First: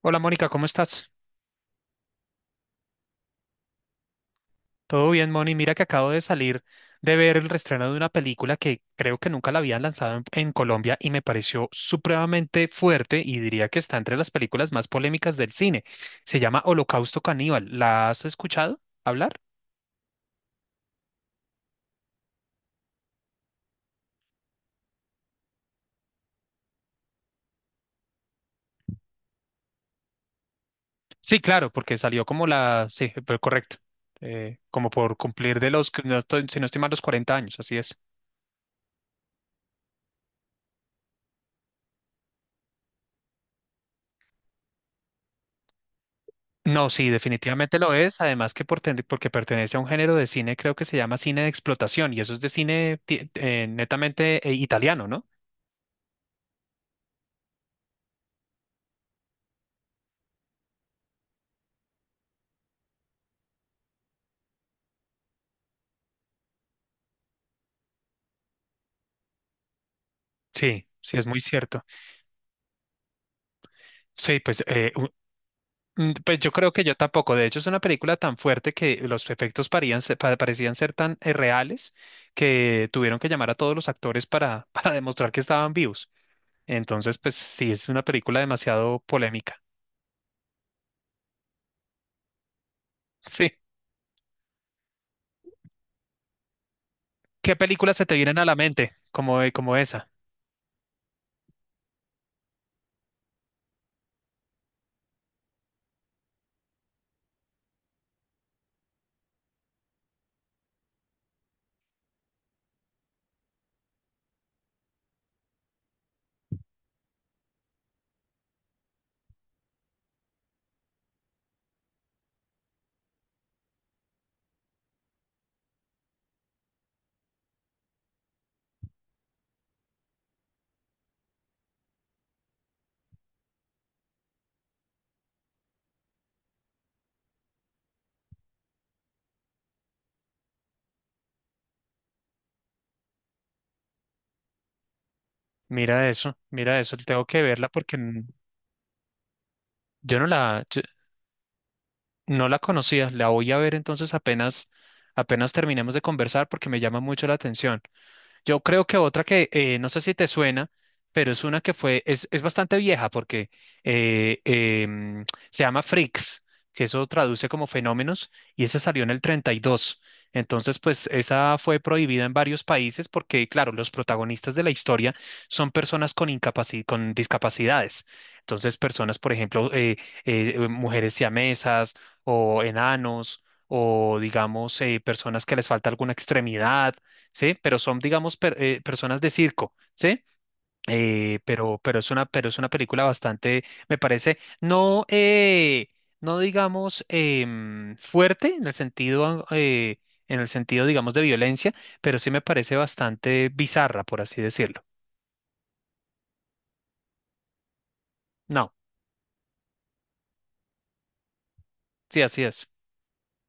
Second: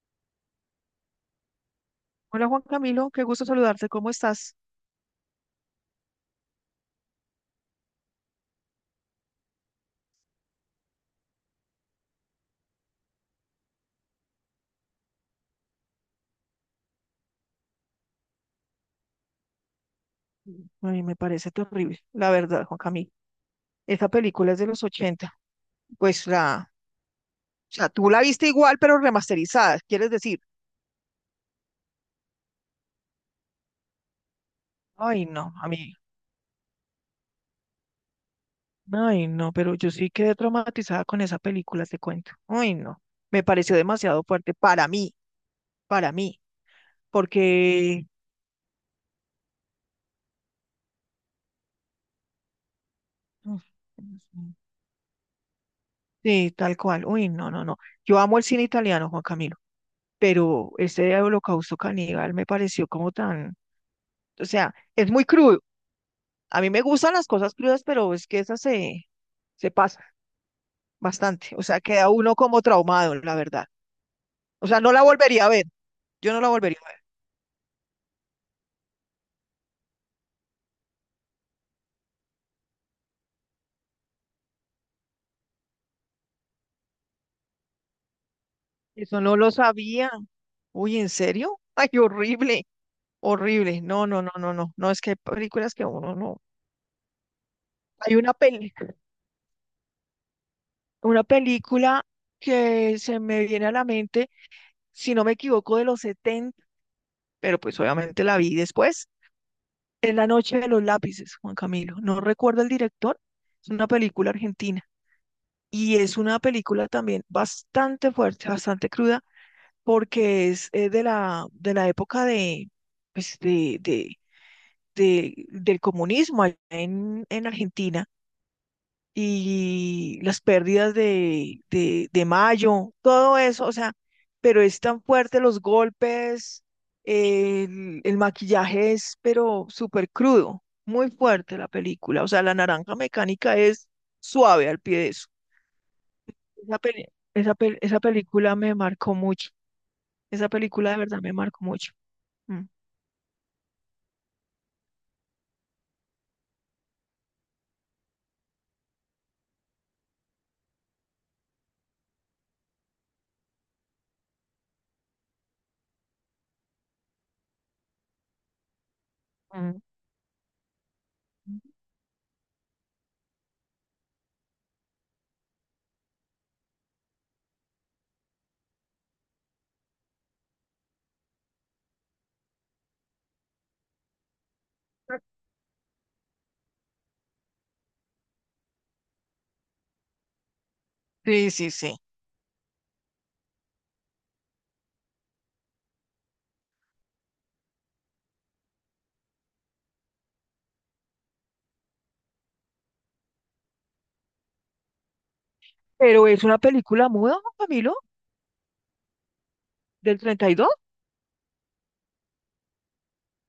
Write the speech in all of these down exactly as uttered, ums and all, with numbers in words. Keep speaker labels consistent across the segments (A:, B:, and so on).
A: Hola Mónica, ¿cómo estás?
B: Hola Juan Camilo, qué gusto saludarte, ¿cómo estás?
A: Todo bien, Moni. Mira que acabo de salir de ver el reestreno de una película que creo que nunca la habían lanzado en, en Colombia y me pareció supremamente fuerte y diría que está entre las películas más polémicas del cine. Se llama Holocausto Caníbal. ¿La has escuchado hablar?
B: Ay, me parece terrible, la verdad, Juan Camilo. Esa película es de los ochenta. pues la, o sea, tú la viste igual, pero remasterizada, ¿quieres decir?
A: Sí, claro, porque salió como la... Sí, pero correcto. Eh, como por
B: Ay, no,
A: cumplir
B: a
A: de los,
B: mí,
A: si no estoy- si no estoy mal, los cuarenta años, así es.
B: ay, no, pero yo sí quedé traumatizada con esa película, te cuento. Ay, no, me pareció demasiado fuerte para mí, para mí,
A: No, sí, definitivamente lo
B: porque,
A: es. Además que por ten- porque pertenece a un género de cine, creo que se llama cine de explotación, y eso es de cine ti-
B: mm,
A: eh, netamente eh, italiano, ¿no?
B: sí, tal cual, uy, no, no, no. Yo amo el cine italiano, Juan Camilo. Pero ese holocausto caníbal me pareció como tan, o sea, es muy crudo. A mí me gustan las cosas crudas, pero es que esa se, se pasa
A: Sí, sí, es muy
B: bastante. O sea,
A: cierto.
B: queda uno como traumado, la verdad.
A: Sí, pues,
B: O sea,
A: eh,
B: no la
A: u-
B: volvería a ver.
A: mm,
B: Yo
A: pues
B: no la
A: yo creo
B: volvería
A: que
B: a
A: yo
B: ver.
A: tampoco. De hecho, es una película tan fuerte que los efectos parían se- pa- parecían ser tan eh, reales que tuvieron que llamar a todos los actores para, para demostrar que estaban vivos. Entonces, pues sí, es una película demasiado
B: Eso no lo
A: polémica.
B: sabía. Uy, ¿en serio? Ay, horrible,
A: Sí.
B: horrible. No, no, no, no, no. No, es que hay películas que uno no.
A: ¿Qué películas se te
B: Hay una
A: vienen a la
B: peli,
A: mente como, como esa?
B: una película que se me viene a la mente, si no me equivoco, de los setenta, pero pues obviamente la vi después. Es La Noche de los Lápices, Juan Camilo. No recuerdo el director, es una película argentina y es una película también bastante fuerte, bastante cruda, porque es, eh, de la, de la época de, pues de, de, de- del comunismo allá en, en Argentina y las pérdidas de, de, de Mayo, todo eso. O sea, pero es tan fuerte los golpes, el, el maquillaje es, pero súper crudo, muy fuerte la película. O sea, la naranja mecánica es suave al pie de eso.
A: Mira eso, mira
B: Esa,
A: eso,
B: peli-
A: tengo que
B: esa,
A: verla
B: pel-
A: porque
B: esa
A: n-
B: película me marcó mucho,
A: yo no
B: esa
A: la, yo
B: película de verdad me marcó mucho.
A: no la
B: Mm,
A: conocía, la voy a ver entonces apenas, apenas terminemos de conversar porque me llama mucho la atención. Yo creo que otra que eh, no sé si te suena, pero es una que fue, es, es bastante vieja porque eh, em, se llama Freaks, que eso traduce como fenómenos, y esa salió en el treinta y
B: mm.
A: dos Entonces, pues esa fue prohibida en varios países porque, claro, los protagonistas de la historia son personas con incapaci- con discapacidades. Entonces, personas, por ejemplo, eh, eh, mujeres siamesas o enanos, o digamos, eh, personas que les falta alguna extremidad, ¿sí? Pero son, digamos, per- eh, personas de circo, ¿sí? Eh,
B: Sí, sí,
A: pero,
B: sí.
A: pero es una, pero es una película bastante, me parece, no, eh, no digamos, em, fuerte en el sentido, eh, en el sentido, digamos, de violencia, pero sí me parece bastante bizarra, por así decirlo.
B: Pero es una película muda, Camilo,
A: No,
B: del treinta y dos.
A: sí, así es.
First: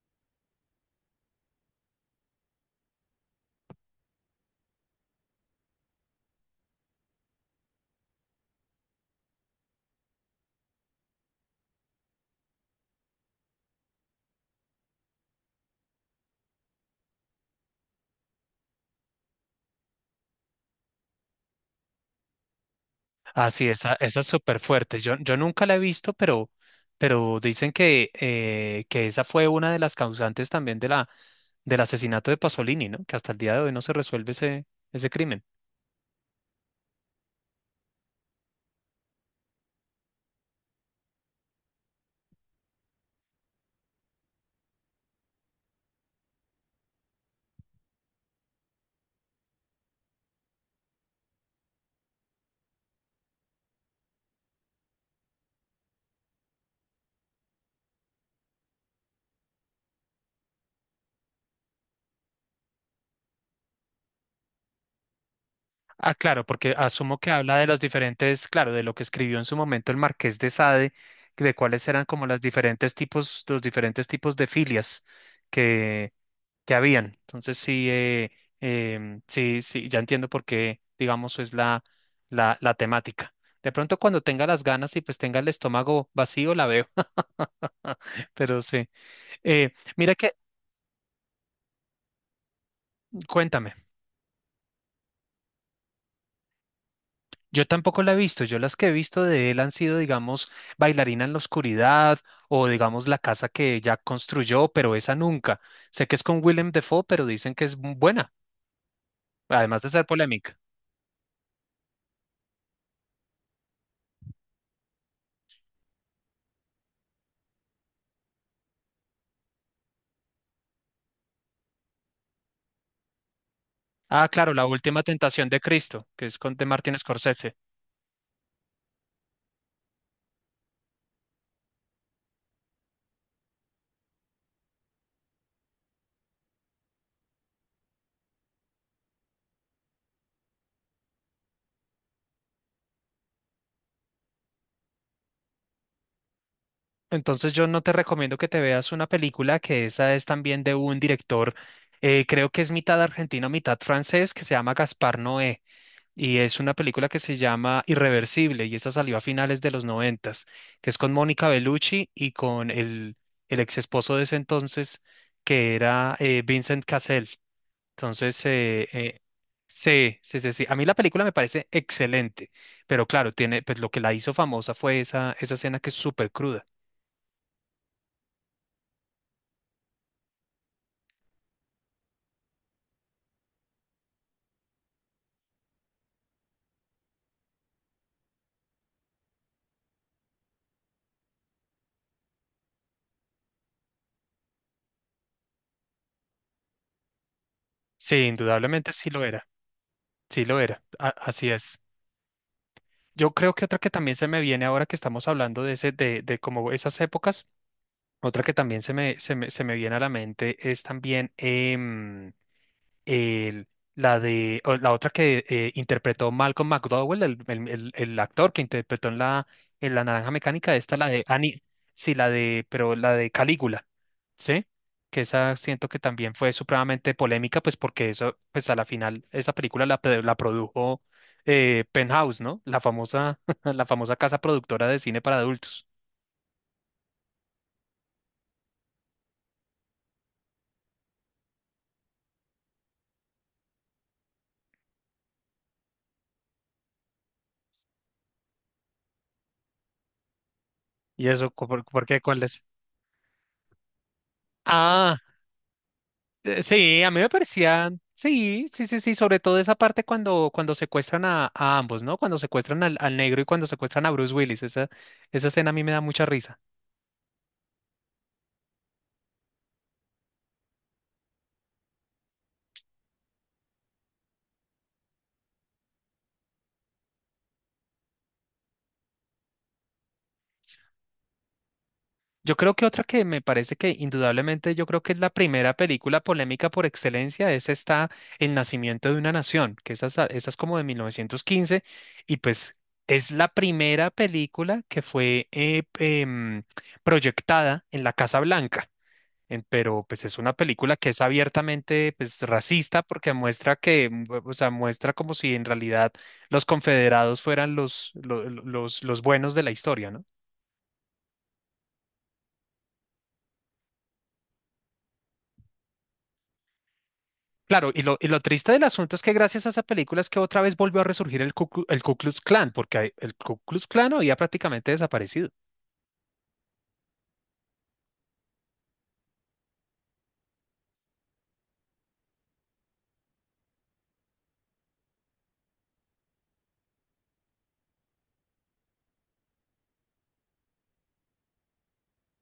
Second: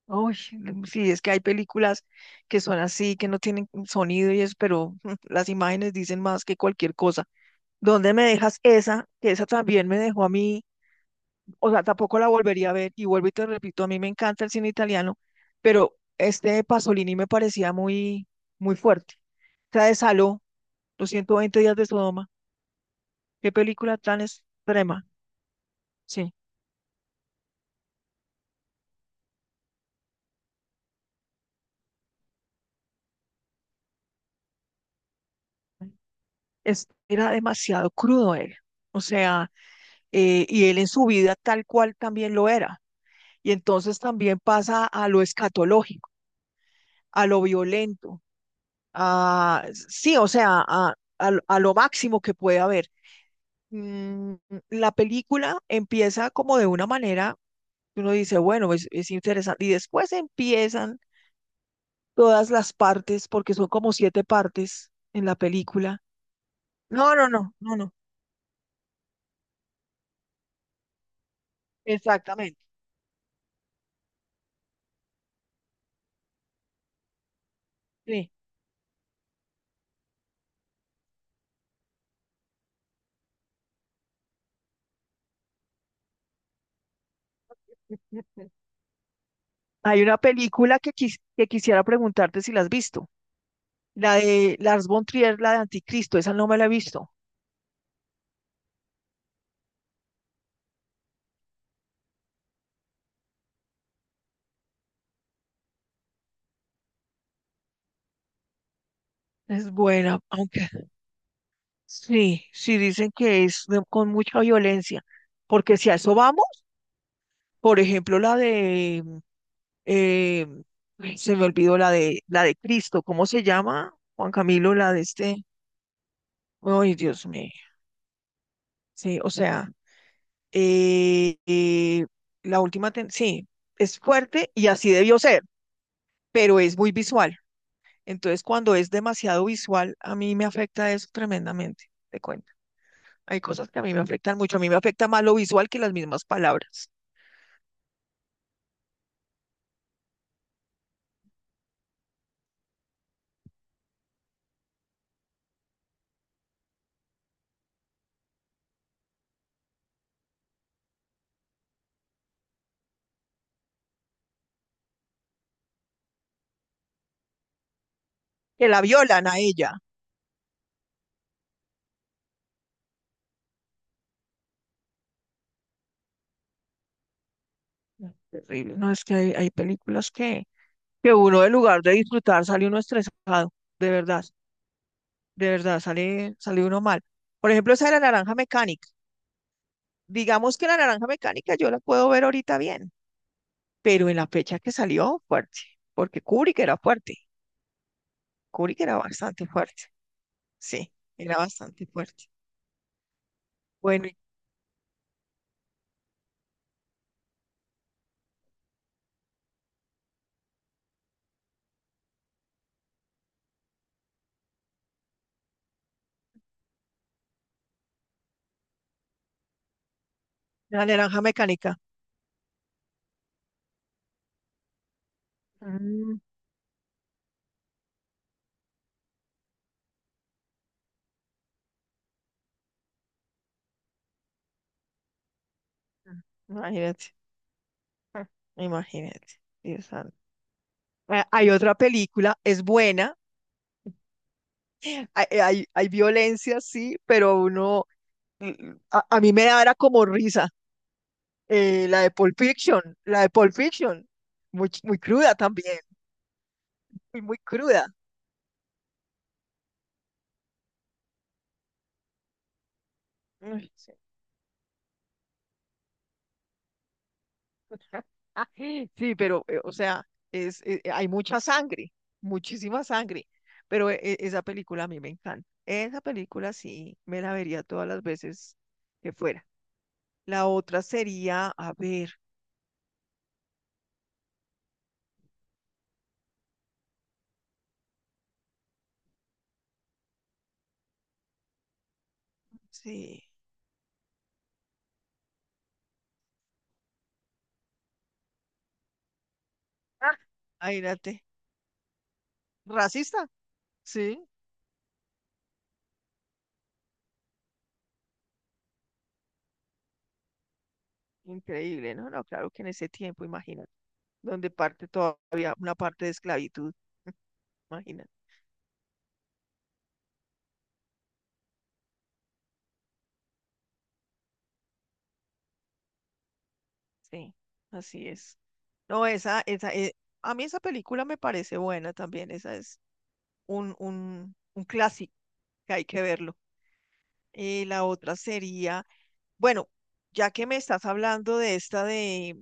B: Uy, mm, sí, es que hay películas que son así, que no tienen sonido y eso, pero las imágenes dicen más que cualquier cosa. ¿Dónde me dejas esa? Que esa también me dejó a mí, o sea, tampoco la volvería a ver. Y vuelvo y te repito, a mí me encanta el cine italiano, pero este Pasolini me parecía muy, muy fuerte. O sea, de Saló, los ciento veinte días de Sodoma, qué
A: Así, esa,
B: película
A: esa
B: tan
A: es súper fuerte.
B: extrema,
A: Yo, yo nunca la he visto,
B: sí.
A: pero, pero dicen que, eh, que esa fue una de las causantes también de la, del asesinato de Pasolini, ¿no? Que hasta el día de hoy no se resuelve ese, ese crimen.
B: Es, era demasiado crudo él. O sea, eh, y él en su vida tal cual también lo era. Y entonces también pasa a lo escatológico, a lo violento, a, sí, o sea, a, a, a lo máximo que puede haber. Mm, La película empieza como de una manera, que uno dice, bueno, es, es interesante. Y después empiezan todas las partes, porque son como siete partes en la película.
A: Ah, claro, porque
B: No,
A: asumo
B: no,
A: que
B: no,
A: habla de
B: no,
A: los
B: no.
A: diferentes, claro, de lo que escribió en su momento el Marqués de Sade, que de cuáles eran como los
B: Exactamente.
A: diferentes tipos, los diferentes tipos de filias que habían. Entonces sí, eh,
B: Sí.
A: em, sí, sí, ya entiendo por qué, digamos, es la, la, la temática. De pronto cuando tenga las ganas y pues tenga el estómago vacío, la veo.
B: Ujú.
A: Pero sí. Eh,
B: Hay
A: mira
B: una
A: que,
B: película que, quis- que quisiera preguntarte si la has visto.
A: cuéntame,
B: La de Lars von Trier, la de Anticristo, esa no me la he visto.
A: yo tampoco la he visto. Yo las que he visto de él han sido, digamos, Bailarina en la oscuridad o, digamos, La casa que ya construyó, pero esa nunca. Sé que es con Willem Dafoe, pero dicen que es buena,
B: Es
A: además de ser
B: buena,
A: polémica.
B: aunque sí, sí dicen que es de- con mucha violencia, porque si a eso vamos, por ejemplo, la de, eh, ay, se me olvidó la de, la de Cristo, ¿cómo se llama?
A: Ah,
B: Juan
A: claro, La
B: Camilo, la de
A: Última
B: este,
A: Tentación de Cristo, que es con de
B: ay,
A: Martin
B: Dios mío,
A: Scorsese.
B: sí, o sea, eh, eh, la última, ten- sí, es fuerte y así debió ser, pero es muy visual. Entonces cuando es demasiado visual, a mí me afecta eso tremendamente, te cuento. Hay cosas que a mí me afectan mucho. A mí me afecta más lo visual que las mismas palabras.
A: Entonces yo no te recomiendo que te veas una película que esa es también de un director, eh, creo que es mitad argentino, mitad francés, que se llama Gaspar Noé. Y es una película que se llama Irreversible, y esa salió a finales de los noventas, que es con Mónica Bellucci y con el, el ex esposo de ese entonces, que era eh, Vincent Cassel. Entonces,
B: Que la
A: eh, eh,
B: violan a ella.
A: sí, sí, sí, sí. A mí la película me parece excelente, pero claro, tiene, pues lo que la hizo famosa fue esa, esa escena que es súper cruda.
B: Terrible. No, es que hay, hay películas que, que uno, en lugar de disfrutar, sale uno estresado. De verdad, de verdad, sale, sale uno mal. Por ejemplo, esa de la naranja mecánica. Digamos que la naranja mecánica yo la puedo ver ahorita bien, pero en la fecha que salió, fuerte, porque Kubrick era fuerte,
A: Sí,
B: Kubrick
A: indudablemente
B: era
A: sí lo
B: bastante
A: era,
B: fuerte,
A: sí lo era,
B: sí,
A: a-
B: era
A: así es.
B: bastante fuerte.
A: Yo creo que otra que
B: Bueno,
A: también
B: y
A: se me viene ahora que estamos hablando de ese, de, de como esas épocas. Otra que también se me, se me, se me viene a la mente es también em, el- la de o la otra que eh, interpretó Malcolm McDowell, el, el- el- el actor que interpretó en la, en La Naranja Mecánica,
B: la
A: esta la
B: naranja
A: de Annie,
B: mecánica.
A: sí, la de, pero la de Calígula, ¿sí? Que esa siento que
B: Mm,
A: también fue supremamente polémica, pues porque eso, pues a la final, esa película la, pe- la produjo eh, Penthouse, ¿no? La famosa, la famosa casa productora de cine para adultos.
B: imagínate, ah, imagínate, Dios santo. Ah, hay otra película, es buena, hay, hay, hay violencia, sí, pero uno, mm, a, a mí me da era como risa,
A: ¿Y eso, por,
B: eh, la
A: por
B: de
A: qué?
B: Pulp
A: ¿Cuál es?
B: Fiction, la de Pulp Fiction, muy, muy
A: Ah,
B: cruda también,
A: Eh, Sí, a mí
B: muy,
A: me
B: muy cruda.
A: parecían, sí, sí, sí, sí, sobre todo esa parte cuando, cuando secuestran a, a ambos, ¿no? Cuando secuestran al, al negro y cuando
B: Mm.
A: secuestran a Bruce Willis, esa, esa escena a mí me da mucha risa.
B: Sí, pero, eh, o sea, es, eh, eh, hay mucha sangre, muchísima sangre, pero e- e- esa película a mí me encanta. Esa película sí, me la vería todas las veces que fuera. La otra sería, a ver,
A: Yo creo que otra que me parece que indudablemente yo creo que es la primera película polémica por excelencia es esta El nacimiento de una nación, que esa, es a- esa es como de mil novecientos quince y pues
B: sí,
A: es la primera película que fue eh, em, proyectada en la Casa Blanca. En- pero pues es una
B: ah,
A: película que es
B: imagínate,
A: abiertamente pues racista
B: racista,
A: porque muestra que,
B: sí,
A: mm, o sea, muestra como si en realidad los confederados fueran los, lo- lo- los, los buenos de la historia, ¿no?
B: increíble, ¿no? No, claro que en ese tiempo, imagínate, donde parte todavía una parte de esclavitud,
A: Claro, y
B: imagínate,
A: lo, y lo triste del asunto es que gracias a esa película es que otra vez volvió a resurgir el Ku, Clu- el Ku Klux Klan, porque hay- el Ku Klux Klan había prácticamente desaparecido.
B: sí, así es. No, esa, esa, eh, a mí esa película me parece buena también, esa es un, un, un clásico que hay que verlo. Eh, la otra sería, bueno, ya que me estás hablando de esta de,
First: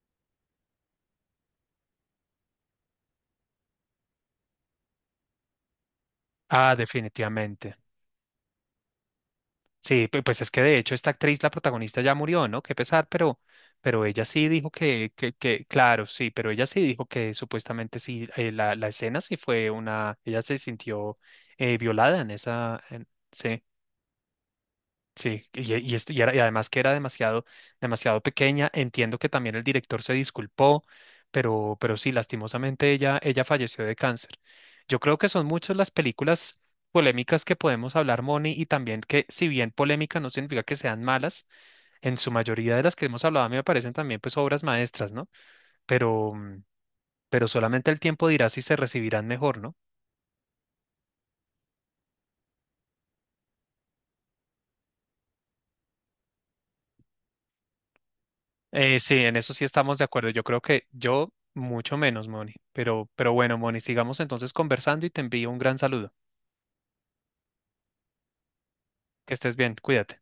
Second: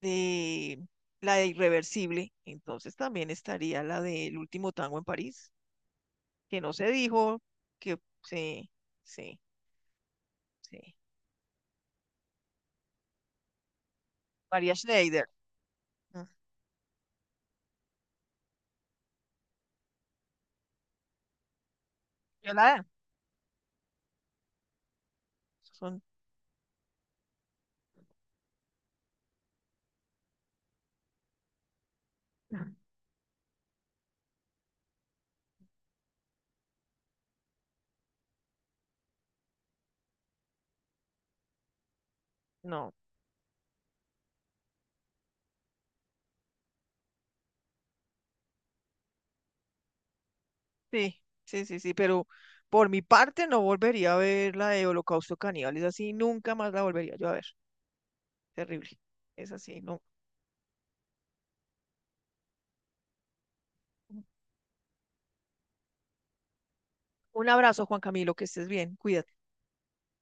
B: de la de Irreversible, entonces también estaría la del último tango en París, que no
A: Ah,
B: se dijo,
A: definitivamente.
B: que sí, sí,
A: Sí, pu- pues es que de hecho
B: sí.
A: esta actriz, la protagonista, ya murió, ¿no? Qué pesar, pero, pero ella sí dijo
B: María
A: que,
B: Schneider.
A: que, que, claro,
B: Mm.
A: sí, pero ella sí dijo que supuestamente sí, eh, la, la escena sí fue una, ella se sintió eh, violada en esa,
B: Yolanda.
A: en- sí. Sí, y, y,
B: Son,
A: este- y era- y además que era demasiado, demasiado pequeña. Entiendo que también el director se disculpó, pero, pero sí, lastimosamente ella, ella falleció de cáncer. Yo creo que son muchas las películas polémicas que podemos hablar, Moni, y también que si bien polémica no significa que sean malas, en su mayoría de
B: no,
A: las que hemos hablado a mí me parecen también pues obras maestras, ¿no? Pero, mm, pero solamente el tiempo dirá si se recibirán mejor, ¿no?
B: sí, sí, sí, sí, pero por mi parte no volvería a ver la de Holocausto Caníbal, es así, nunca más la volvería yo a ver. Terrible.
A: Eh, sí, en
B: Es
A: eso sí
B: así,
A: estamos
B: no.
A: de acuerdo. Yo creo que yo mucho menos, Moni. Pero, pero bueno, Moni, sigamos entonces conversando y te envío un gran saludo.
B: Un abrazo, Juan Camilo, que estés bien, cuídate.
A: Que estés bien, cuídate.